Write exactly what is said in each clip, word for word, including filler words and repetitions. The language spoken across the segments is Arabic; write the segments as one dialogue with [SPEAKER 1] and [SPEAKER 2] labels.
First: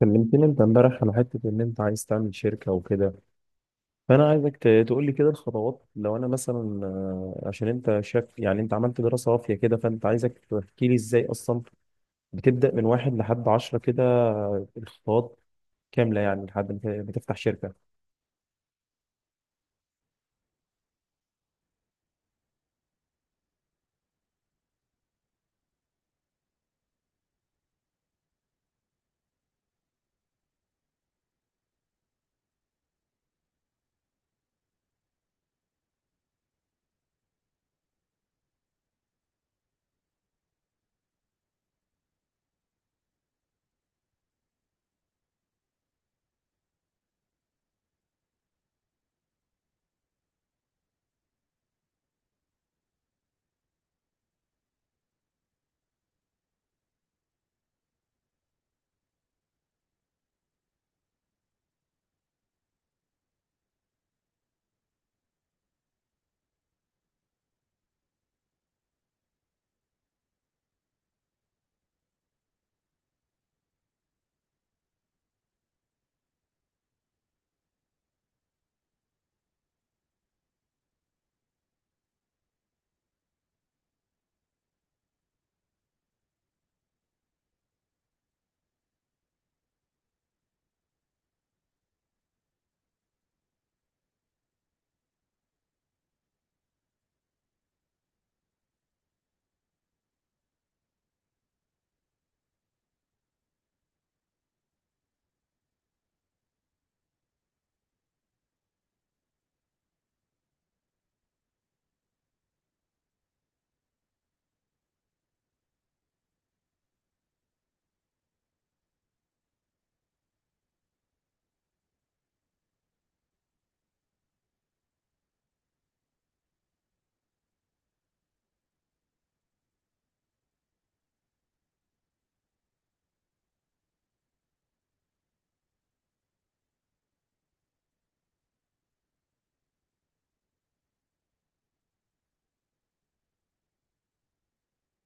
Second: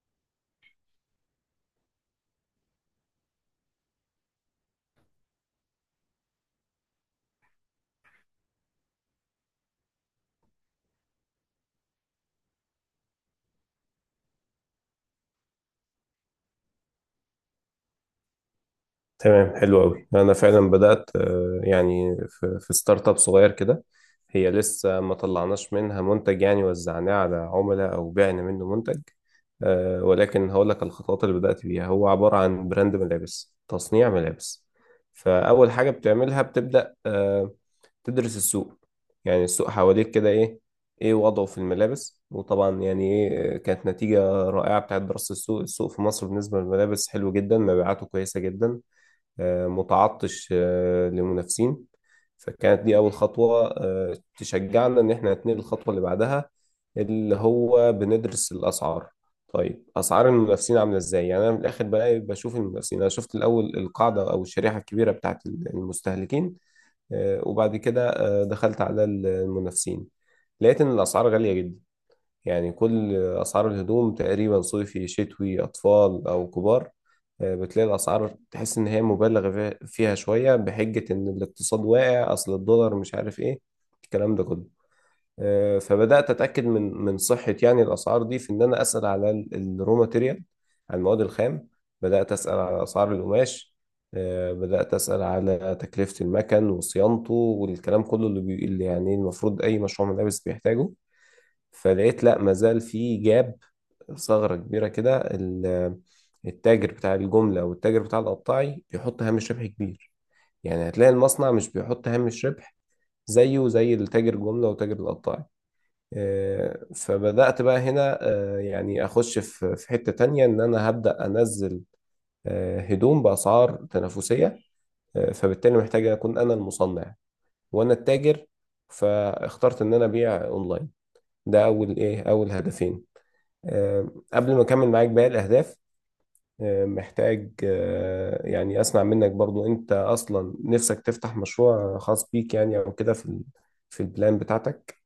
[SPEAKER 1] كلمتني انت امبارح على حته ان انت عايز تعمل شركه وكده. فانا عايزك ت- تقول لي كده الخطوات لو انا مثلا، آه، عشان انت شاف يعني انت عملت دراسه وافيه كده، فانت عايزك تحكي لي ازاي اصلا بتبدا من واحد لحد عشرة كده، آه، الخطوات كامله يعني لحد ما بتفتح شركه.
[SPEAKER 2] تمام، حلو قوي. انا فعلا بدات، آه، يعني في في ستارت اب صغير كده. هي لسه ما طلعناش منها منتج يعني وزعناه على عملاء او بعنا منه منتج. آه، ولكن هقول لك الخطوات اللي بدات بيها. هو عباره عن براند ملابس، تصنيع ملابس. فاول حاجه بتعملها بتبدا آه، تدرس السوق. يعني السوق حواليك كده ايه ايه وضعه في الملابس؟ وطبعا يعني ايه كانت نتيجه رائعه بتاعت دراسه السوق السوق في مصر بالنسبه للملابس حلو جدا، مبيعاته كويسه جدا، آه، متعطش آه، لمنافسين. فكانت دي أول خطوة آه، تشجعنا إن إحنا نتنقل الخطوة اللي بعدها، اللي هو بندرس الأسعار. طيب أسعار المنافسين عاملة إزاي؟ يعني أنا من الآخر بلاقي بشوف المنافسين. أنا شفت الأول القاعدة أو الشريحة الكبيرة بتاعت المستهلكين. آه، وبعد كده آه، دخلت على المنافسين، لقيت إن الأسعار غالية جدا. يعني كل أسعار الهدوم تقريبا، صيفي شتوي أطفال أو كبار، آه، بتلاقي الأسعار، تحس إن هي مبالغ فيها فيها شوية، بحجة إن الاقتصاد واقع، أصل الدولار مش عارف إيه الكلام ده كله. آه، فبدأت أتأكد من من صحة يعني الأسعار دي، في إن أنا أسأل على ال- الرو ماتيريال، على المواد الخام. بدأت أسأل على أسعار القماش. آه، بدأت أسأل على تكلفة المكن وصيانته والكلام كله اللي بي... اللي يعني المفروض أي مشروع ملابس بيحتاجه. فلقيت لا، ما زال في جاب، ثغرة كبيرة كده. ال- التاجر بتاع الجملة أو التاجر بتاع القطاعي بيحط هامش ربح كبير. يعني هتلاقي المصنع مش بيحط هامش ربح زيه زي التاجر الجملة وتاجر القطاعي. آه، فبدأت بقى هنا، آه، يعني أخش في في حتة تانية، إن أنا هبدأ أنزل آه، هدوم بأسعار تنافسية. آه، فبالتالي محتاج أكون أنا المصنع وأنا التاجر. فاخترت إن أنا أبيع أونلاين. ده أول، إيه، أول هدفين. آه، قبل ما اكمل معاك باقي الاهداف، آه، محتاج آه، يعني اسمع منك برضو، انت اصلا نفسك تفتح مشروع خاص بيك يعني؟ او كده في ال- في البلان بتاعتك؟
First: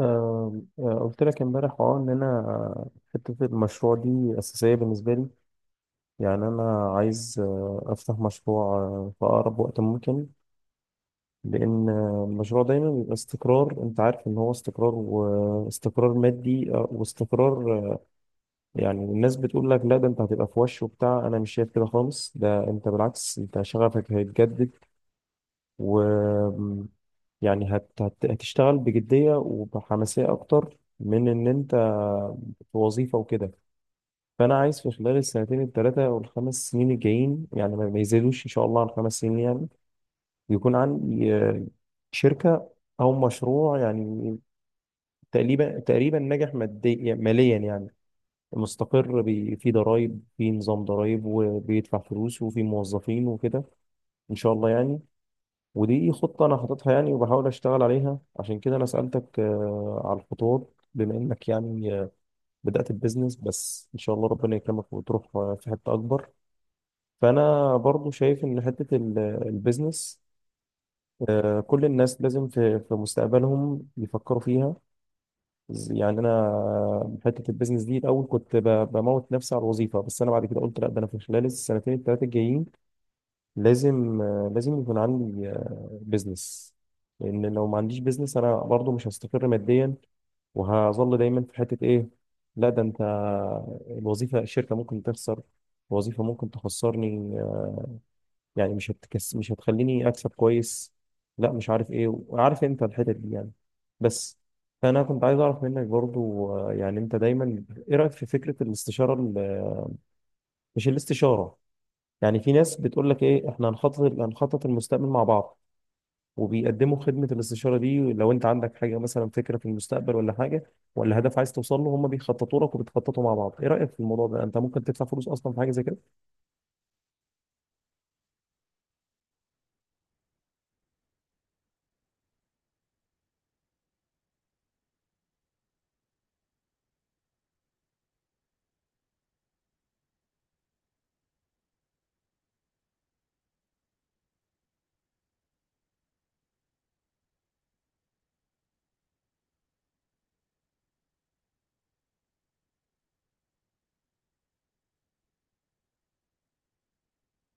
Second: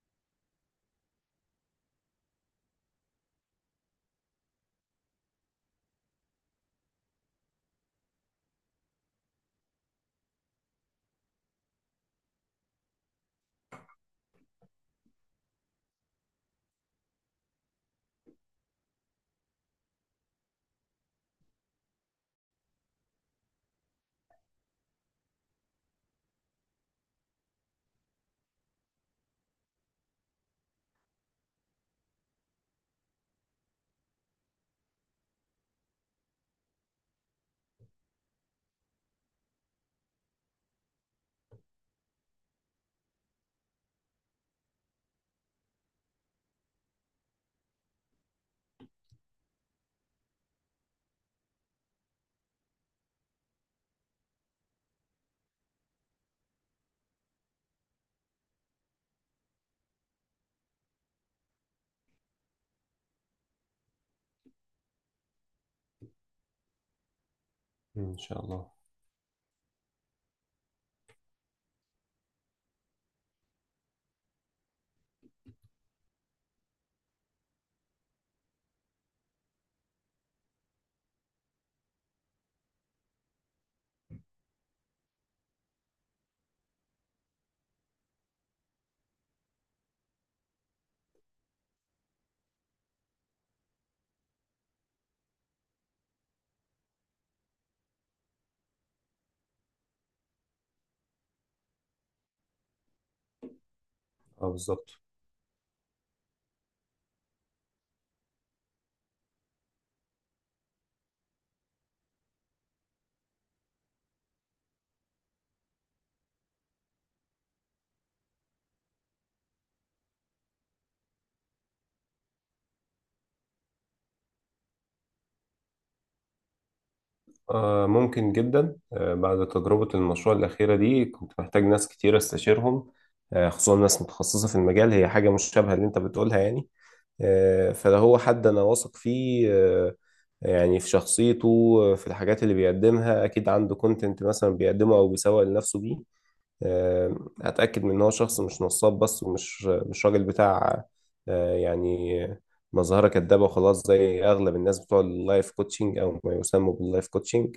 [SPEAKER 1] آه، آه، قلت لك امبارح اه ان انا آه، حته المشروع دي اساسيه بالنسبه لي. يعني انا عايز آه، افتح مشروع آه، في اقرب وقت ممكن، لأن المشروع دايما بيبقى استقرار، أنت عارف إن هو استقرار، واستقرار مادي آه، واستقرار، آه، يعني الناس بتقول لك لا ده أنت هتبقى في وش وبتاع. أنا مش شايف كده خالص، ده أنت بالعكس أنت شغفك هيتجدد و يعني هت... هت... هتشتغل بجدية وبحماسية أكتر من إن أنت في وظيفة وكده. فأنا عايز في خلال السنتين التلاتة والخمس سنين الجايين، يعني ما ما يزيدوش إن شاء الله عن خمس سنين يعني، ويكون عندي آه، شركة أو مشروع يعني، تقريبا تقريبا ناجح ماديا ماليا يعني، مستقر بي- في ضرايب، في نظام ضرايب وبيدفع فلوس وفي موظفين وكده إن شاء الله يعني. ودي خطة أنا حاططها يعني، وبحاول أشتغل عليها. عشان كده أنا سألتك آه، على الخطوات بما إنك يعني آه، بدأت البيزنس، بس إن شاء الله ربنا يكرمك وتروح آه، في حتة أكبر. فأنا برضو
[SPEAKER 2] إن شاء
[SPEAKER 1] شايف إن
[SPEAKER 2] الله.
[SPEAKER 1] حتة ال- البيزنس، آه، كل الناس لازم في في مستقبلهم يفكروا فيها. ز- يعني انا حته البيزنس دي الاول كنت ب- بموت نفسي على الوظيفه، بس انا بعد كده قلت لا، ده انا في خلال السنتين الثلاثه الجايين لازم آه، لازم يكون عندي بيزنس. لان لو ما عنديش بيزنس انا برضو مش هستقر ماديا، وهظل دايما في حته ايه؟ لا ده انت، الوظيفه، الشركه ممكن تخسر، الوظيفه ممكن تخسرني، آه، يعني مش هتكس مش هتخليني اكسب كويس، لا مش عارف ايه، وعارف انت الحتت دي يعني، بس.
[SPEAKER 2] اه، بالظبط.
[SPEAKER 1] فانا كنت عايز اعرف منك برضو آه، يعني انت دايما، ايه رايك في فكره الاستشاره ال- مش الاستشاره، يعني في ناس بتقول لك ايه احنا هنخطط هنخطط المستقبل مع بعض، وبيقدموا خدمه الاستشاره دي. لو انت عندك حاجه مثلا، فكره في المستقبل ولا حاجه، ولا هدف عايز توصل له، هم بيخططوا لك وبتخططوا مع بعض. ايه رايك في الموضوع ده؟ انت ممكن تدفع فلوس اصلا في حاجه زي كده؟
[SPEAKER 2] آه ممكن جدا. آه بعد تجربة المشروع الأخيرة دي كنت محتاج ناس كتير استشيرهم. آه خصوصا ناس متخصصة في المجال، هي حاجة مشابهة اللي أنت بتقولها يعني. آه، فده هو حد انا واثق فيه، آه، يعني في شخصيته، آه، في الحاجات اللي بيقدمها. اكيد عنده كونتنت مثلا بيقدمه او بيسوق لنفسه بيه. آه، هتاكد من ان هو شخص مش نصاب بس، ومش مش راجل بتاع آه، يعني مظهره كدابه وخلاص، زي اغلب الناس بتوع اللايف كوتشنج او ما يسموا باللايف كوتشنج.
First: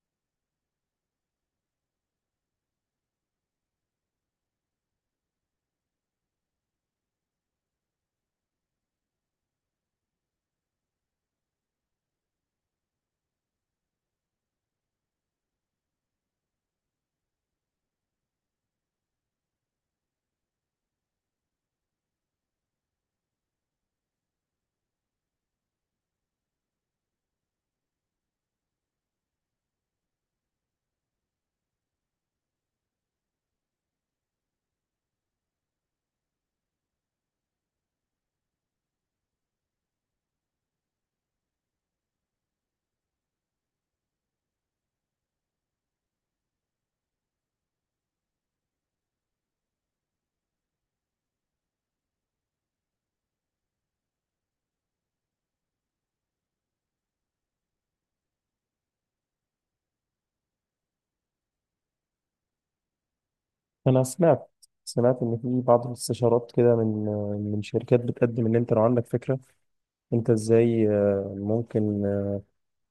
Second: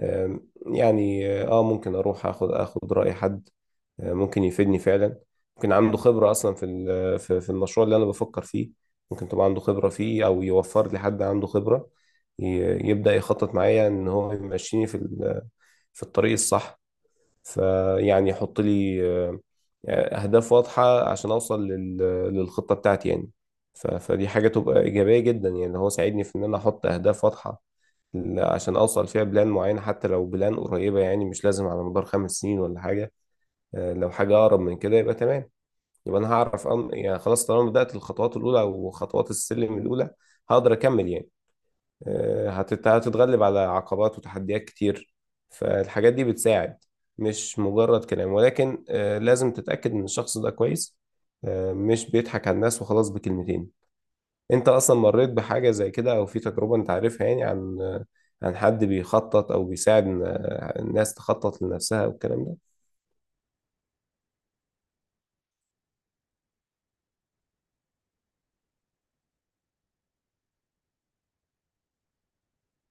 [SPEAKER 2] آه، يعني اه ممكن اروح اخد اخد راي حد، آه، ممكن يفيدني فعلا. ممكن عنده خبرة أصلا في ال- في في المشروع اللي أنا بفكر فيه. ممكن تبقى عنده خبرة فيه أو يوفر لي حد عنده خبرة ي- يبدأ يخطط معايا، إن هو يمشيني في ال- في الطريق الصح. فيعني يحط لي آه، أهداف واضحة عشان أوصل لل- للخطة بتاعتي يعني. ف- فدي حاجة تبقى إيجابية جدا يعني، اللي هو ساعدني في إن أنا أحط أهداف واضحة ل- عشان أوصل فيها بلان معينة، حتى لو بلان قريبة يعني، مش لازم على مدار خمس سنين ولا حاجة. آه، لو حاجة أقرب من كده يبقى تمام. يبقى أنا هعرف أم... يعني خلاص، طالما بدأت الخطوات الأولى أو خطوات السلم الأولى هقدر أكمل يعني. آه، هتت... هتتغلب على عقبات وتحديات كتير. فالحاجات دي بتساعد. مش مجرد كلام، ولكن آه، لازم تتأكد إن الشخص ده كويس، آه، مش بيضحك على الناس وخلاص بكلمتين. أنت أصلا مريت بحاجة زي كده؟ أو في تجربة أنت عارفها يعني عن آه، عن حد بيخطط أو بيساعد إن- آه، الناس تخطط لنفسها والكلام ده؟
[SPEAKER 1] أنا سمعت سمعت إن في بعض الاستشارات كده من من شركات بتقدم إن أنت لو عندك فكرة، أنت إزاي آه، ممكن، آه،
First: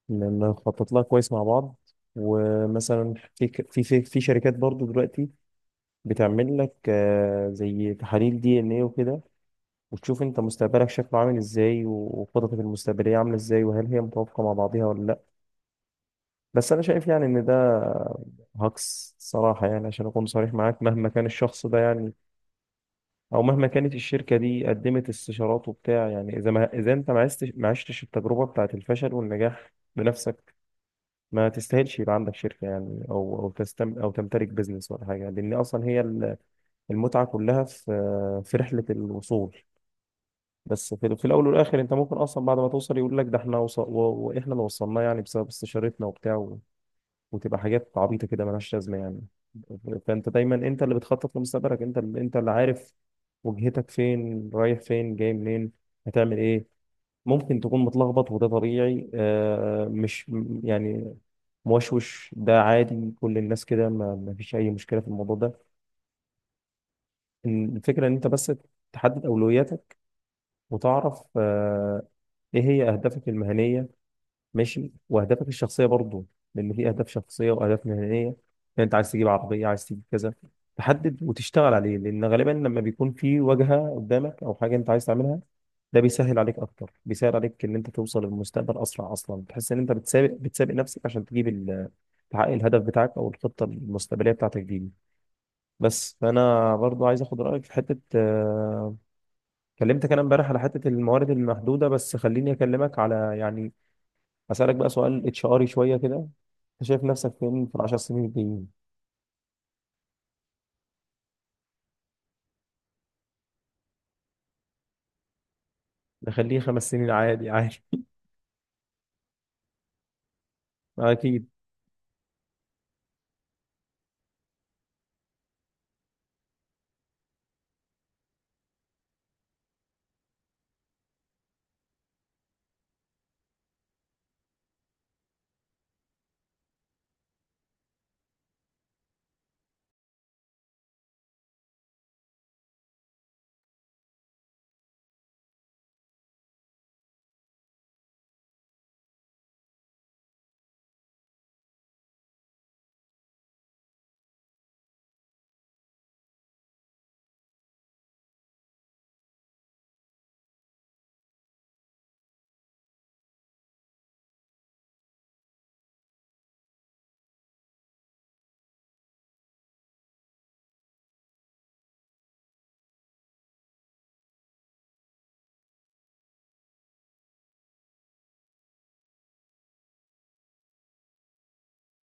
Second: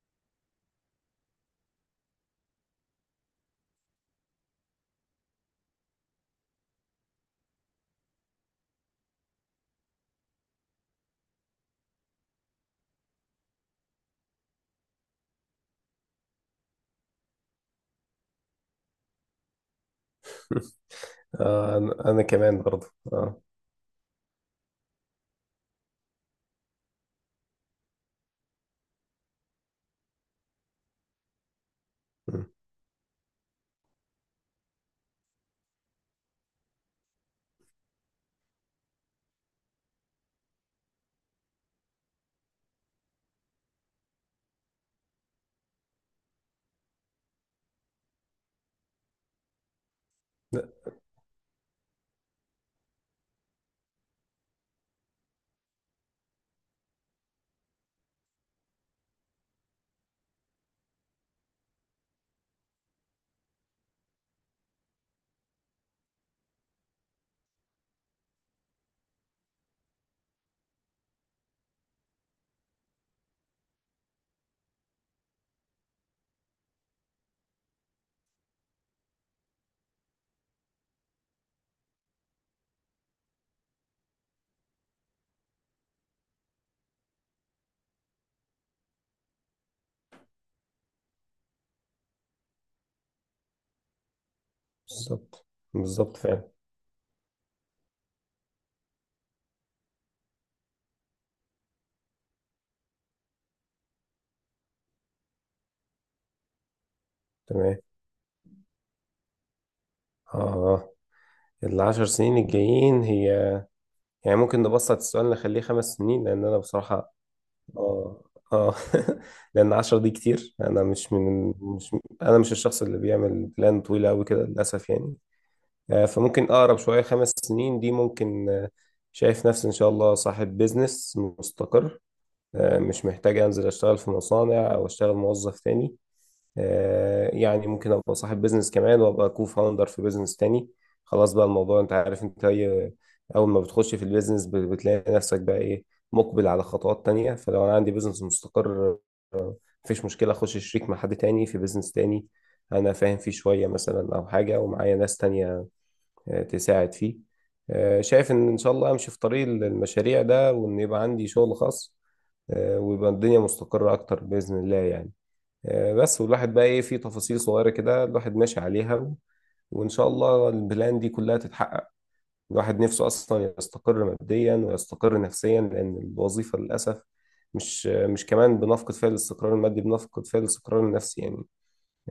[SPEAKER 1] ن- نخطط لها كويس مع بعض، ومثلا في ك- في في في شركات برضو دلوقتي بتعمل لك آه، زي تحاليل دي إن إيه وكده، وتشوف أنت مستقبلك شكله عامل إزاي، وخططك المستقبلية عاملة إزاي، وهل هي متوافقة مع بعضها ولا لأ. بس أنا شايف يعني إن ده هاكس صراحة، يعني عشان أكون صريح معاك مهما كان الشخص ده
[SPEAKER 2] أنا
[SPEAKER 1] يعني،
[SPEAKER 2] أنا كمان برضه. أه.
[SPEAKER 1] او مهما كانت الشركه دي قدمت استشارات وبتاع، يعني اذا ما اذا انت ما عشتش ما عشتش التجربه بتاعت الفشل والنجاح بنفسك، ما تستاهلش يبقى عندك شركه يعني، او او تستم او تمتلك بزنس ولا حاجه. لان اصلا هي ال- المتعه كلها في في رحله الوصول. بس في في الاول والاخر انت ممكن اصلا بعد ما توصل يقول لك ده احنا وص... و... واحنا اللي وصلناه يعني بسبب استشارتنا وبتاع، وتبقى حاجات عبيطه كده ملهاش لازمه يعني. فانت دايما
[SPEAKER 2] لا.
[SPEAKER 1] انت اللي بتخطط لمستقبلك، انت اللي انت اللي عارف وجهتك، فين رايح فين جاي منين، هتعمل ايه. ممكن تكون متلخبط، وده طبيعي آه مش م- يعني موشوش، ده عادي كل الناس كده، ما ما فيش اي مشكله في الموضوع ده. إن- الفكره ان انت بس تحدد اولوياتك، وتعرف آه ايه هي اهدافك المهنيه، ماشي، واهدافك الشخصيه برضو، لان في اهداف شخصيه واهداف مهنيه يعني. انت عايز تجيب عربيه، عايز تجيب كذا، تحدد وتشتغل عليه، لان غالبا لما بيكون في واجهه قدامك او حاجه انت عايز تعملها، ده بيسهل عليك اكتر، بيسهل عليك ان انت توصل للمستقبل اسرع، اصلا تحس ان انت بتسابق بتسابق نفسك عشان تجيب ال- تحقق الهدف بتاعك او الخطه المستقبليه بتاعتك دي.
[SPEAKER 2] بالظبط. بالظبط
[SPEAKER 1] بس
[SPEAKER 2] فعلا.
[SPEAKER 1] فانا برضو عايز اخد رايك في حته، آه، كلمتك انا امبارح على حته الموارد المحدوده، بس خليني اكلمك على يعني، هسألك بقى سؤال اتش اري شوية كده، انت شايف نفسك فين في
[SPEAKER 2] تمام.
[SPEAKER 1] العشر سنين الجايين؟
[SPEAKER 2] اه. العشر سنين الجايين هي، يعني ممكن نبسط السؤال نخليه خمس سنين، لان انا
[SPEAKER 1] نخليه خمس سنين،
[SPEAKER 2] بصراحة
[SPEAKER 1] عادي عادي.
[SPEAKER 2] اه، اه، لان عشر دي كتير. انا مش
[SPEAKER 1] اكيد.
[SPEAKER 2] من مش انا مش الشخص اللي بيعمل بلان طويلة قوي كده للاسف يعني. آه فممكن اقرب شوية، خمس سنين دي ممكن. آه شايف نفسي ان شاء الله صاحب بيزنس مستقر، آه مش محتاج انزل اشتغل في مصانع او اشتغل موظف تاني. آه، يعني ممكن ابقى صاحب بيزنس كمان وابقى كو فاوندر في بيزنس تاني. خلاص بقى، الموضوع انت عارف انت اي. اول ما بتخش في البيزنس بت- بتلاقي نفسك بقى ايه؟ مقبل على خطوات تانية. فلو انا عندي بيزنس مستقر، مفيش مشكلة اخش شريك مع حد تاني في بيزنس تاني انا فاهم فيه شوية مثلا، او حاجة ومعايا ناس تانية آه، تساعد فيه. آه، شايف ان ان شاء الله امشي في طريق المشاريع ده، وان يبقى عندي شغل خاص، آه، ويبقى الدنيا مستقرة اكتر بإذن الله يعني. آه، بس والواحد بقى ايه في تفاصيل صغيرة كده الواحد ماشي عليها و... وان شاء الله البلان دي كلها تتحقق. الواحد نفسه اصلا يستقر ماديا ويستقر نفسيا، لان الوظيفة للاسف مش مش كمان بنفقد فيها الاستقرار المادي، بنفقد فيها الاستقرار النفسي يعني.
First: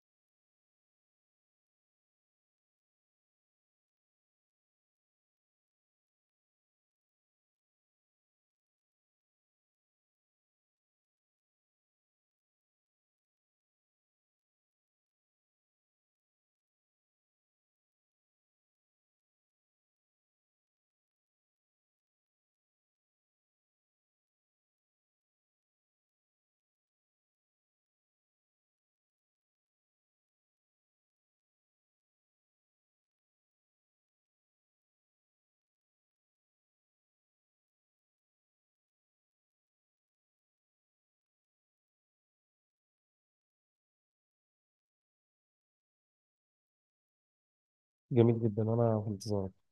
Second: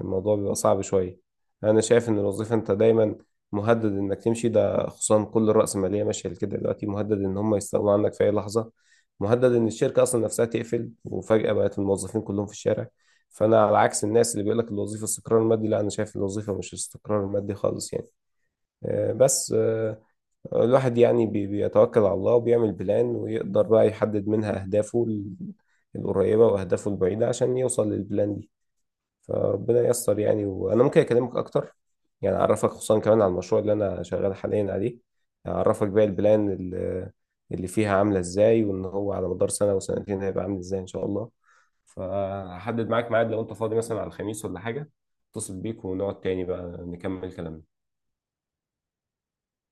[SPEAKER 2] الموضوع بيبقى صعب شوية. أنا شايف إن الوظيفة أنت دايما مهدد إنك تمشي، ده خصوصا كل الرأسمالية ماشية كده دلوقتي. مهدد إن هم يستغنوا عنك في أي لحظة، مهدد إن الشركة أصلا نفسها تقفل وفجأة بقت الموظفين كلهم في الشارع. فأنا على عكس الناس اللي بيقول لك الوظيفة استقرار مادي. لا، أنا شايف الوظيفة مش استقرار مادي خالص يعني. آه، بس آه، الواحد يعني بي- بيتوكل على الله وبيعمل بلان، ويقدر بقى يحدد منها أهدافه ال- القريبة وأهدافه البعيدة، عشان يوصل للبلان دي. فربنا ييسر يعني. وانا ممكن اكلمك اكتر يعني، اعرفك خصوصا كمان على المشروع اللي انا شغال حاليا عليه، اعرفك بقى البلان اللي اللي فيها عامله ازاي، وان هو على مدار سنه وسنتين هيبقى عامل ازاي ان شاء الله. فهحدد معاك ميعاد، لو انت فاضي مثلا على الخميس ولا حاجه اتصل بيك ونقعد تاني بقى نكمل كلامنا.
[SPEAKER 1] جميل جدا، انا في انتظارك.